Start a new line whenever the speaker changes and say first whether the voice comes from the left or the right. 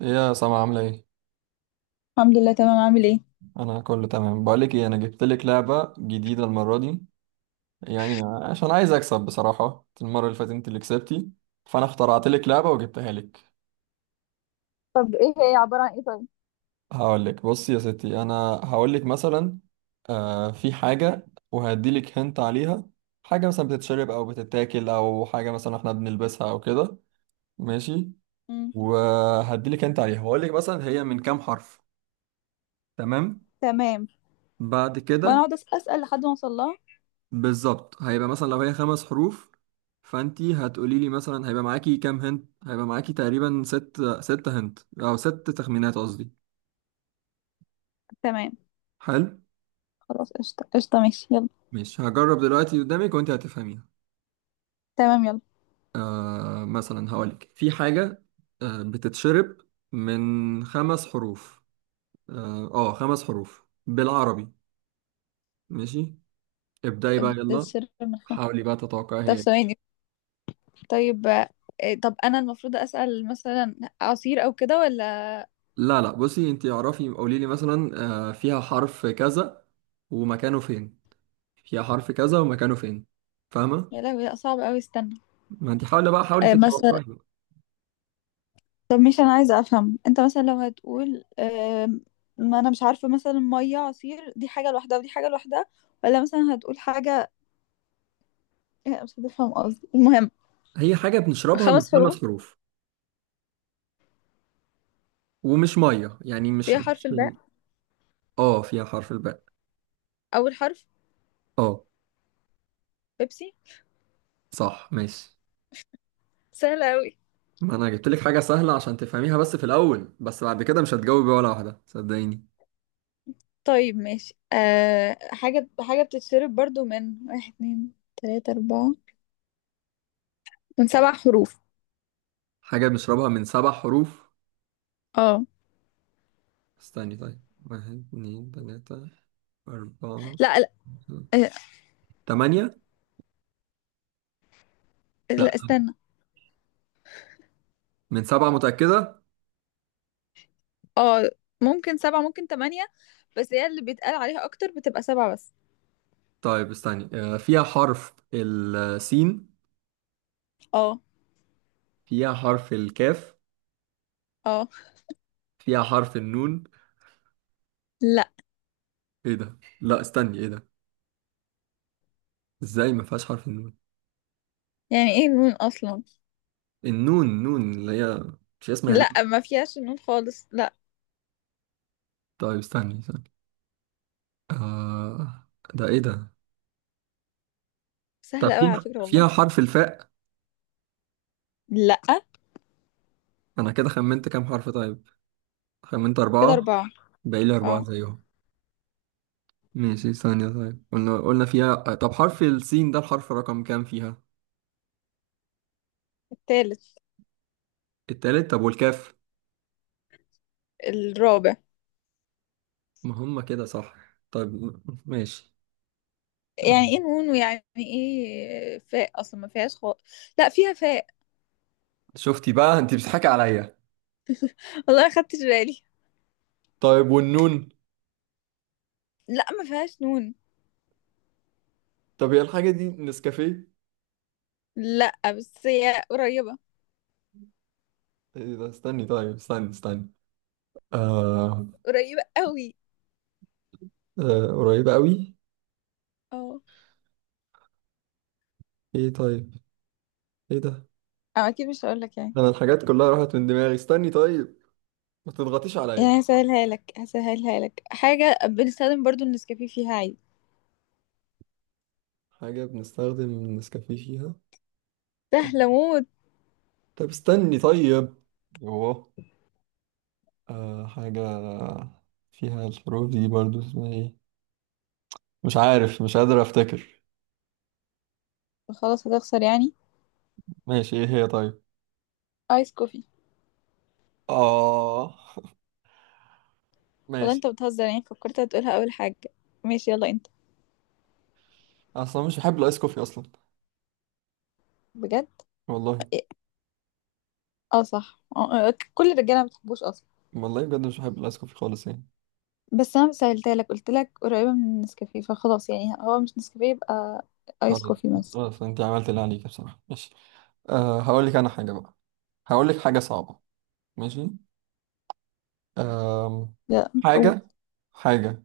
right: إيه يا سما عاملة ايه؟
left: الحمد لله، تمام. عامل ايه؟
right: أنا كله تمام. بقولك ايه، أنا جبت لك لعبة جديدة المرة دي يعني، عشان عايز أكسب بصراحة. المرة اللي فاتت أنت اللي كسبتي، فأنا اخترعت لك لعبة وجبتها لك.
left: طب ايه هي؟ عبارة عن ايه؟ طيب.
right: هقولك بصي يا ستي، أنا هقولك مثلا في حاجة، وهديلك هنت عليها. حاجة مثلا بتتشرب أو بتتاكل، أو حاجة مثلا احنا بنلبسها أو كده. ماشي،
left: مم.
right: وهديلك هنت عليها، وهقولك مثلا هي من كام حرف، تمام؟
left: تمام.
right: بعد
left: وانا
right: كده
left: اقعد اسال لحد ما اوصل لها.
right: بالظبط هيبقى مثلا لو هي خمس حروف، فانتي هتقولي لي مثلا هيبقى معاكي كام هنت. هيبقى معاكي تقريبا ست، ست هنت او ست تخمينات قصدي.
left: تمام.
right: حلو،
left: خلاص، قشطه قشطه، ماشي يلا.
right: مش هجرب دلوقتي قدامك وانتي هتفهميها.
left: تمام، يلا.
right: مثلا هقولك في حاجة بتتشرب من خمس حروف. اه خمس حروف بالعربي، ماشي، ابدأي بقى يلا.
left: بتتشرب من خمس.
right: حاولي بقى تتوقعي
left: طب
right: هي إيه.
left: ثواني. طيب، طب انا المفروض اسال مثلا عصير او كده ولا؟
right: لا لا، بصي انتي اعرفي قولي لي مثلا فيها حرف كذا ومكانه فين، فيها حرف كذا ومكانه فين، فاهمة؟
left: يا لهوي، لا، صعب قوي، استنى.
right: ما انت حاولي بقى، حاولي
left: مثلا،
right: تتوقعي بقى.
left: طب مش انا عايزه افهم؟ انت مثلا لو هتقول ما انا مش عارفه، مثلا ميه، عصير، دي حاجه لوحدها ودي حاجه لوحدها، ولا مثلا هتقول حاجه؟ مش هتفهم قصدي، المهم.
right: هي حاجة بنشربها من
left: خمس حروف.
right: خمس حروف، ومش مية يعني، مش
left: فيها
right: مش
left: حرف الباء.
right: ال... اه فيها حرف الباء.
left: أول حرف.
right: اه
left: بيبسي.
right: صح، ماشي.
left: سهلة أوي.
right: ما انا جبت لك حاجة سهلة عشان تفهميها بس في الأول، بس بعد كده مش هتجاوبي ولا واحدة، صدقيني.
left: طيب ماشي، حاجة حاجة بتتشرب برضو، من واحد اتنين تلاتة أربعة. من سبع حروف.
right: حاجة بنشربها من سبع حروف.
left: اه.
right: استني طيب، واحد اتنين تلاتة أربعة
left: لا لا، آه،
right: تمانية. لا،
left: لا استنى.
right: من سبعة متأكدة؟
left: اه. ممكن سبعة، ممكن تمانية. بس هي اللي بيتقال عليها أكتر بتبقى سبعة بس.
right: طيب استني، فيها حرف السين،
left: اه.
right: فيها حرف الكاف،
left: اه.
right: فيها حرف النون.
left: لا.
right: ايه ده، لا استني ايه ده، ازاي ما فيهاش حرف النون؟
left: يعني ايه النون أصلا؟
right: النون، نون اللي هي، مش اسمها نون؟
left: لا، ما فيهاش النون خالص، لا.
right: طيب استني استني، آه ده ايه ده؟ طب
left: سهلة أوي على
right: فيها
left: فكرة والله.
right: فيها حرف الفاء.
left: لا.
right: انا كده خمنت كام حرف طيب، خمنت
left: كده
right: أربعة،
left: أربعة.
right: باقي لي أربعة
left: اه.
right: زيهم. ماشي ثانية، طيب قلنا فيها طب حرف السين، ده الحرف رقم كام فيها؟
left: التالت.
right: التالت، طب والكاف؟
left: الرابع.
right: ما هم كده صح. طيب ماشي.
left: يعني ايه
right: آه،
left: نون؟ ويعني ايه فاء؟ اصلا ما فيهاش خالص. لا، فيها فاء.
right: شفتي بقى، انت بتضحكي عليا.
left: والله ما خدتش بالي.
right: طيب والنون؟
left: لا، ما فيهاش نون.
right: طب هي الحاجة دي نسكافيه؟
left: لا، بس هي قريبة.
right: ايه ده، استني طيب، استني استني، آه,
left: قريبة قوي.
right: آه قريبة قوي.
left: اه.
right: ايه طيب، ايه ده،
left: أو اكيد مش هقول لك يعني.
right: انا الحاجات كلها راحت من دماغي، استني طيب، ما تضغطيش عليا.
left: يعني هسهلها لك حاجة بنستخدم برضو النسكافيه فيها عادي.
right: حاجة بنستخدم النسكافيه فيها.
left: سهلة موت.
right: طب استني طيب، اوه، حاجة فيها الحروف دي برضو، اسمها ايه؟ مش عارف، مش قادر افتكر.
left: خلاص هتخسر يعني.
right: ماشي، ايه هي طيب؟
left: ايس كوفي.
right: اه
left: والله
right: ماشي.
left: انت بتهزر، يعني فكرت هتقولها اول حاجة. ماشي، يلا انت.
right: اصلا مش بحب الايس كوفي اصلا.
left: بجد.
right: والله،
left: إيه؟ اه صح، كل الرجالة ما بتحبوش اصلا.
right: والله بجد مش بحب الايس كوفي خالص يعني.
left: بس انا سألتها لك، قلت لك قريبة من النسكافيه فخلاص، يعني هو مش نسكافيه، يبقى ايس
right: خلاص،
left: كوفي مثلا.
right: خلاص انت عملت اللي عليك بصراحة، ماشي. أه هقول لك انا حاجة بقى، هقول لك حاجة صعبة. ماشي، أه،
left: لا. أو-
right: حاجة حاجة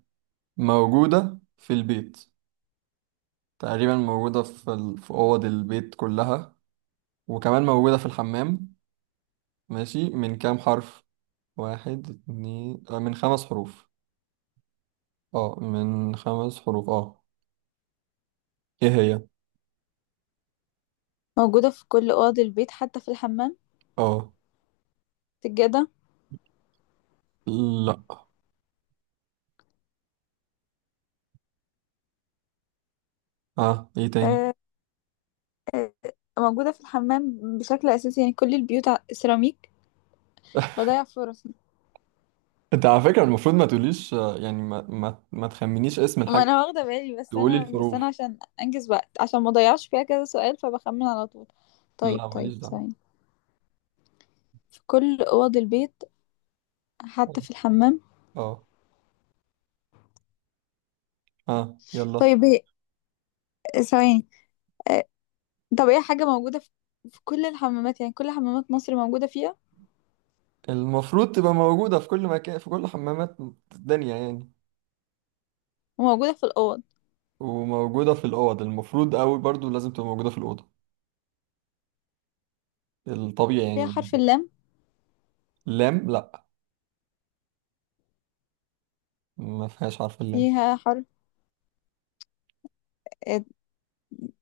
right: موجودة في البيت، تقريبا موجودة في أوض البيت كلها، وكمان موجودة في الحمام. ماشي، من كام حرف؟ واحد اتنين، من خمس حروف، اه من خمس حروف اه. ايه هي؟
left: موجودة في كل اوض البيت حتى في الحمام.
right: اه
left: سجادة.
right: لا، اه ايه تاني؟
left: آه، آه، موجودة في الحمام بشكل اساسي، يعني كل البيوت سيراميك. بضيع فرص.
right: انت على فكرة المفروض ما تقوليش، يعني ما تخمنيش اسم
left: ما
right: الحاجة،
left: انا واخدة بالي، بس
right: تقولي
left: انا بس انا
right: الحروف.
left: عشان انجز وقت، عشان ما اضيعش فيها كذا سؤال فبخمن على طول. طيب
right: لا ماليش
left: طيب
right: دعوة.
left: ثواني. في كل اوض البيت حتى في الحمام.
right: اه، اه يلا.
left: طيب هي، ثواني، آه، طب هي حاجة موجودة في كل الحمامات، يعني كل حمامات مصر موجودة فيها،
right: المفروض تبقى موجودة في كل مكان، في كل حمامات الدنيا يعني،
left: وموجودة في الأوض.
right: وموجودة في الأوض المفروض أوي برضو، لازم تبقى موجودة في الأوضة الطبيعي
left: فيها
right: يعني.
left: حرف اللام.
right: لام، لا ما فيهاش حرف اللام.
left: فيها حرف، آه،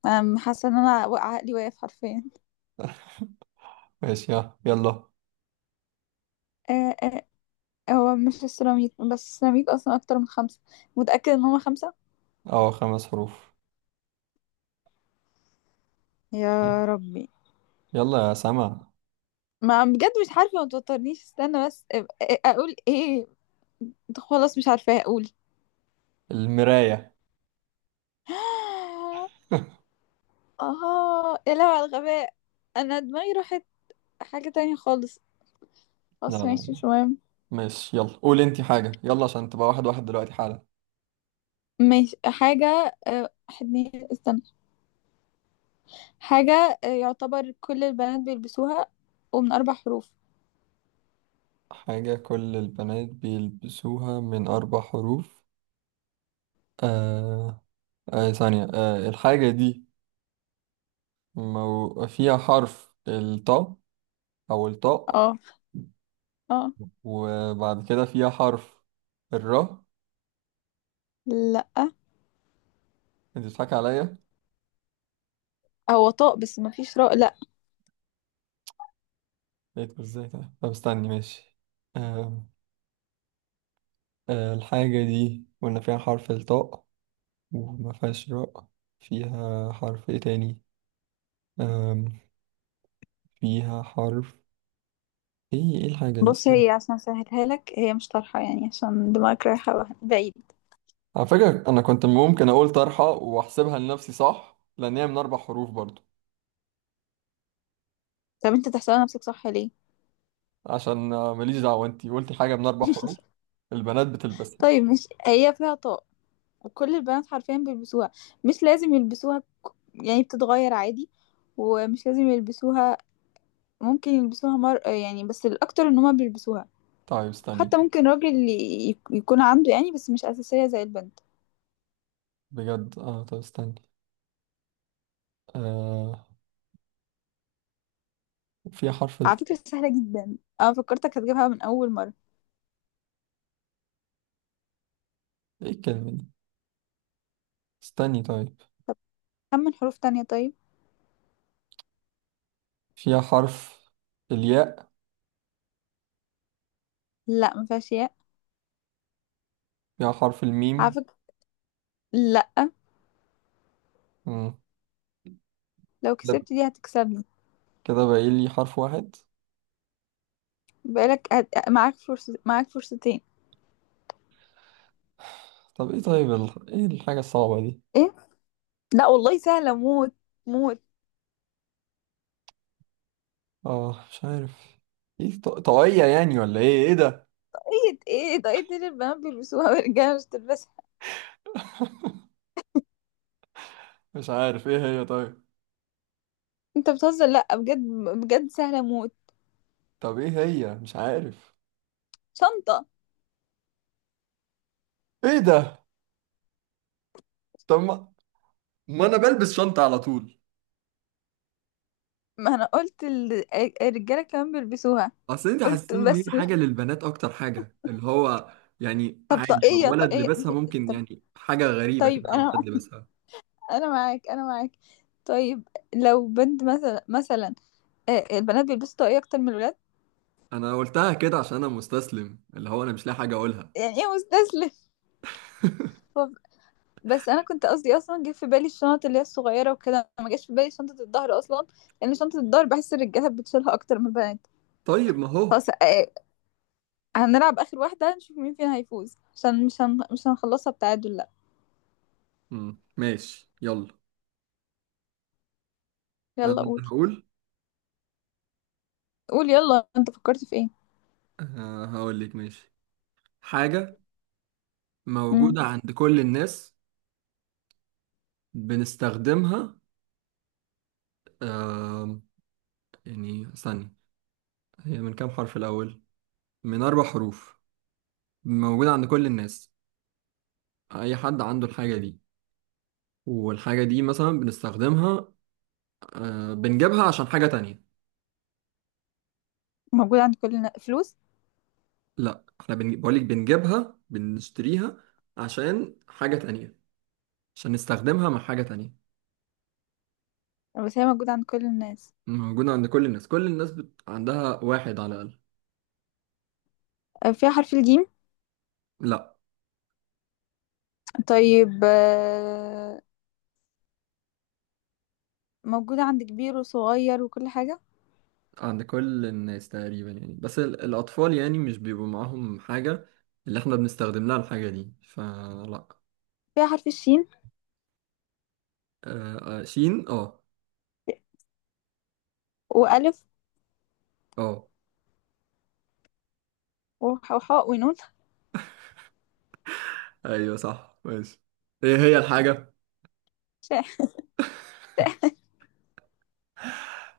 left: أم، حاسة ان انا عقلي واقف حرفيا.
right: ماشي اه يلا.
left: آه، آه، هو مش السيراميك، بس السيراميك اصلا اكتر من خمسة. متأكد ان هما خمسة؟
right: اه خمس حروف،
left: يا ربي.
right: يلا يا سما.
left: ما بجد مش عارفة، ما توترنيش، استنى بس، اقول ايه. خلاص مش عارفة اقول.
right: المراية.
left: اه يا لهوي على الغباء. انا دماغي راحت. حاجة تانية خالص.
right: لا
left: خلاص
right: لا
left: ماشي، شوية.
right: ماشي، يلا قول انتي حاجة يلا، عشان تبقى واحد واحد دلوقتي حالا.
left: ماشي. حاجة، حدني استنى. حاجة، يعتبر كل البنات بيلبسوها، ومن أربع حروف.
right: حاجة كل البنات بيلبسوها، من أربع حروف. آه، ثانية، الحاجة دي فيها حرف الطاء، أو الطاء.
left: اه. اه.
right: وبعد كده فيها حرف الراء؟
left: لا.
right: أنت بتضحك عليا.
left: هو طاق بس مفيش راء، لا.
right: لقيته إزاي ده، طب استني ماشي. آه آه الحاجة دي قلنا فيها حرف الطاء، وما فيهاش راء، فيها حرف إيه تاني؟ آم فيها حرف إيه، إيه الحاجة دي،
left: بص،
right: استنى.
left: هي عشان اسهلها لك هي مش طرحة، يعني عشان دماغك رايحة بعيد.
right: على فكرة أنا كنت ممكن أقول طرحة وأحسبها لنفسي صح، لأن هي من أربع حروف برضه.
left: طب انت تحسبها نفسك صح ليه؟
right: عشان، ماليش دعوة، انتي قلتي حاجة من أربع حروف البنات بتلبسها.
left: طيب مش هي فيها طاق؟ وكل البنات حرفيا بيلبسوها. مش لازم يلبسوها، يعني بتتغير عادي، ومش لازم يلبسوها، ممكن يلبسوها يعني، بس الأكتر ان هما بيلبسوها.
right: طيب
left: حتى
right: استني،
left: ممكن راجل يكون عنده، يعني بس مش أساسية زي البنت.
right: بجد اه، طب استني آه فيها
left: على فكرة سهلة جدا، أنا فكرتك هتجيبها من أول مرة.
right: ايه الكلمة دي، استني طيب.
left: كم من حروف تانية طيب.
right: فيها حرف الياء.
left: لا، مفيهاش ياء.
right: فيها حرف
left: على
right: الميم.
left: فكرة، لا،
right: مم.
left: لو
right: كده،
left: كسبت دي هتكسبني.
right: كده باقي لي حرف واحد.
left: معاك فرصة، معاك فرصتين.
right: طب ايه طيب، ايه الحاجة الصعبة دي،
left: ايه. لا والله سهلة موت، موت.
right: اه مش عارف. ايه طاقية يعني، ولا ايه، ايه ده؟
left: ايه؟ ايه ده؟ ايه دي اللي البنات بيلبسوها والرجالة مش تلبسها؟
right: مش عارف، ايه هي طيب؟
left: انت بتهزر، لا بجد. بجد سهلة موت.
right: طب ايه هي، مش عارف.
left: شنطة.
right: ايه ده، طب ما, ما انا بلبس شنطة على طول.
left: ما انا قلت الرجالة كمان بيلبسوها،
right: اصل انت
left: قلت
right: حاسين ان هي
left: بس مش.
right: حاجه للبنات اكتر، حاجه اللي هو يعني،
left: طب،
right: عادي لو
left: طاقية
right: ولد
left: طاقية.
right: لبسها ممكن، يعني حاجه غريبه كده
left: طيب
right: لو
left: انا
right: ولد لبسها.
left: انا معاك انا معاك. طيب، لو بنت مثلا البنات بيلبسوا طاقية اكتر من الولاد.
right: انا قلتها كده عشان انا مستسلم، اللي هو انا مش لاقي حاجه اقولها.
left: يعني ايه مستسلم؟ طب- بس انا كنت قصدي اصلا جه في بالي الشنط اللي هي الصغيره وكده، ما جاش في بالي شنطه الظهر اصلا، لان شنطه الظهر بحس الرجاله بتشيلها اكتر من البنات.
right: طيب ما هو،
left: خلاص، هنلعب اخر واحده نشوف مين فينا هيفوز، عشان مش هنخلصها بتعادل، لا.
right: مم. ماشي يلا.
left: يلا
right: انا
left: قول.
right: هقول.
left: قول يلا، انت فكرت في ايه؟
right: هقول لك ماشي، حاجه
left: امم.
right: موجوده عند كل الناس، بنستخدمها. آم، يعني ثانيه، هي من كام حرف الاول؟ من اربع حروف، موجوده عند كل الناس، اي حد عنده الحاجه دي، والحاجة دي مثلا بنستخدمها، بنجيبها عشان حاجة تانية.
left: موجود عند كل الناس؟ فلوس.
right: لا، احنا بقولك بنجيبها، بنشتريها عشان حاجة تانية، عشان نستخدمها مع حاجة تانية.
left: بس هي موجوده عند كل الناس.
right: موجودة عند كل الناس، كل الناس عندها واحد على الأقل.
left: فيها حرف الجيم؟
right: لا
left: طيب، موجودة عند كبير وصغير وكل حاجة.
right: عند كل الناس تقريبا يعني، بس الأطفال يعني مش بيبقوا معاهم حاجة اللي احنا بنستخدم لها الحاجة دي، فلا.
left: فيها حرف الشين،
right: شين اه،
left: وألف،
right: اه
left: وحاء ونون.
right: ايوه صح ماشي. ايه هي الحاجة؟
left: ش-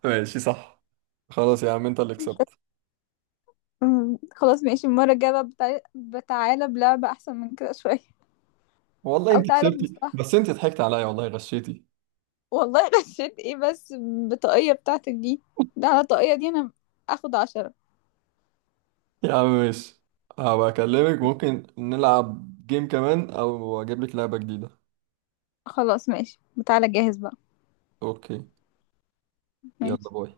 right: ماشي صح، خلاص يا عم انت اللي كسبت.
left: خلاص ماشي، المرة الجاية بقى بتعالى بلعبة أحسن من كده شوية.
right: والله
left: أو
right: انت
left: تعالى
right: كسبتي،
left: بمصطلح.
right: بس انت ضحكت عليا، والله غشيتي.
left: والله غشيت إيه بس؟ بالطاقية بتاعتك دي، ده على الطاقية دي أنا أخد 10.
right: يا عم ماشي، هبقى اكلمك ممكن نلعب جيم كمان، او اجيب لك لعبة جديدة.
left: خلاص ماشي. تعالى جاهز بقى.
right: اوكي، يلا
left: ماشي.
right: باي.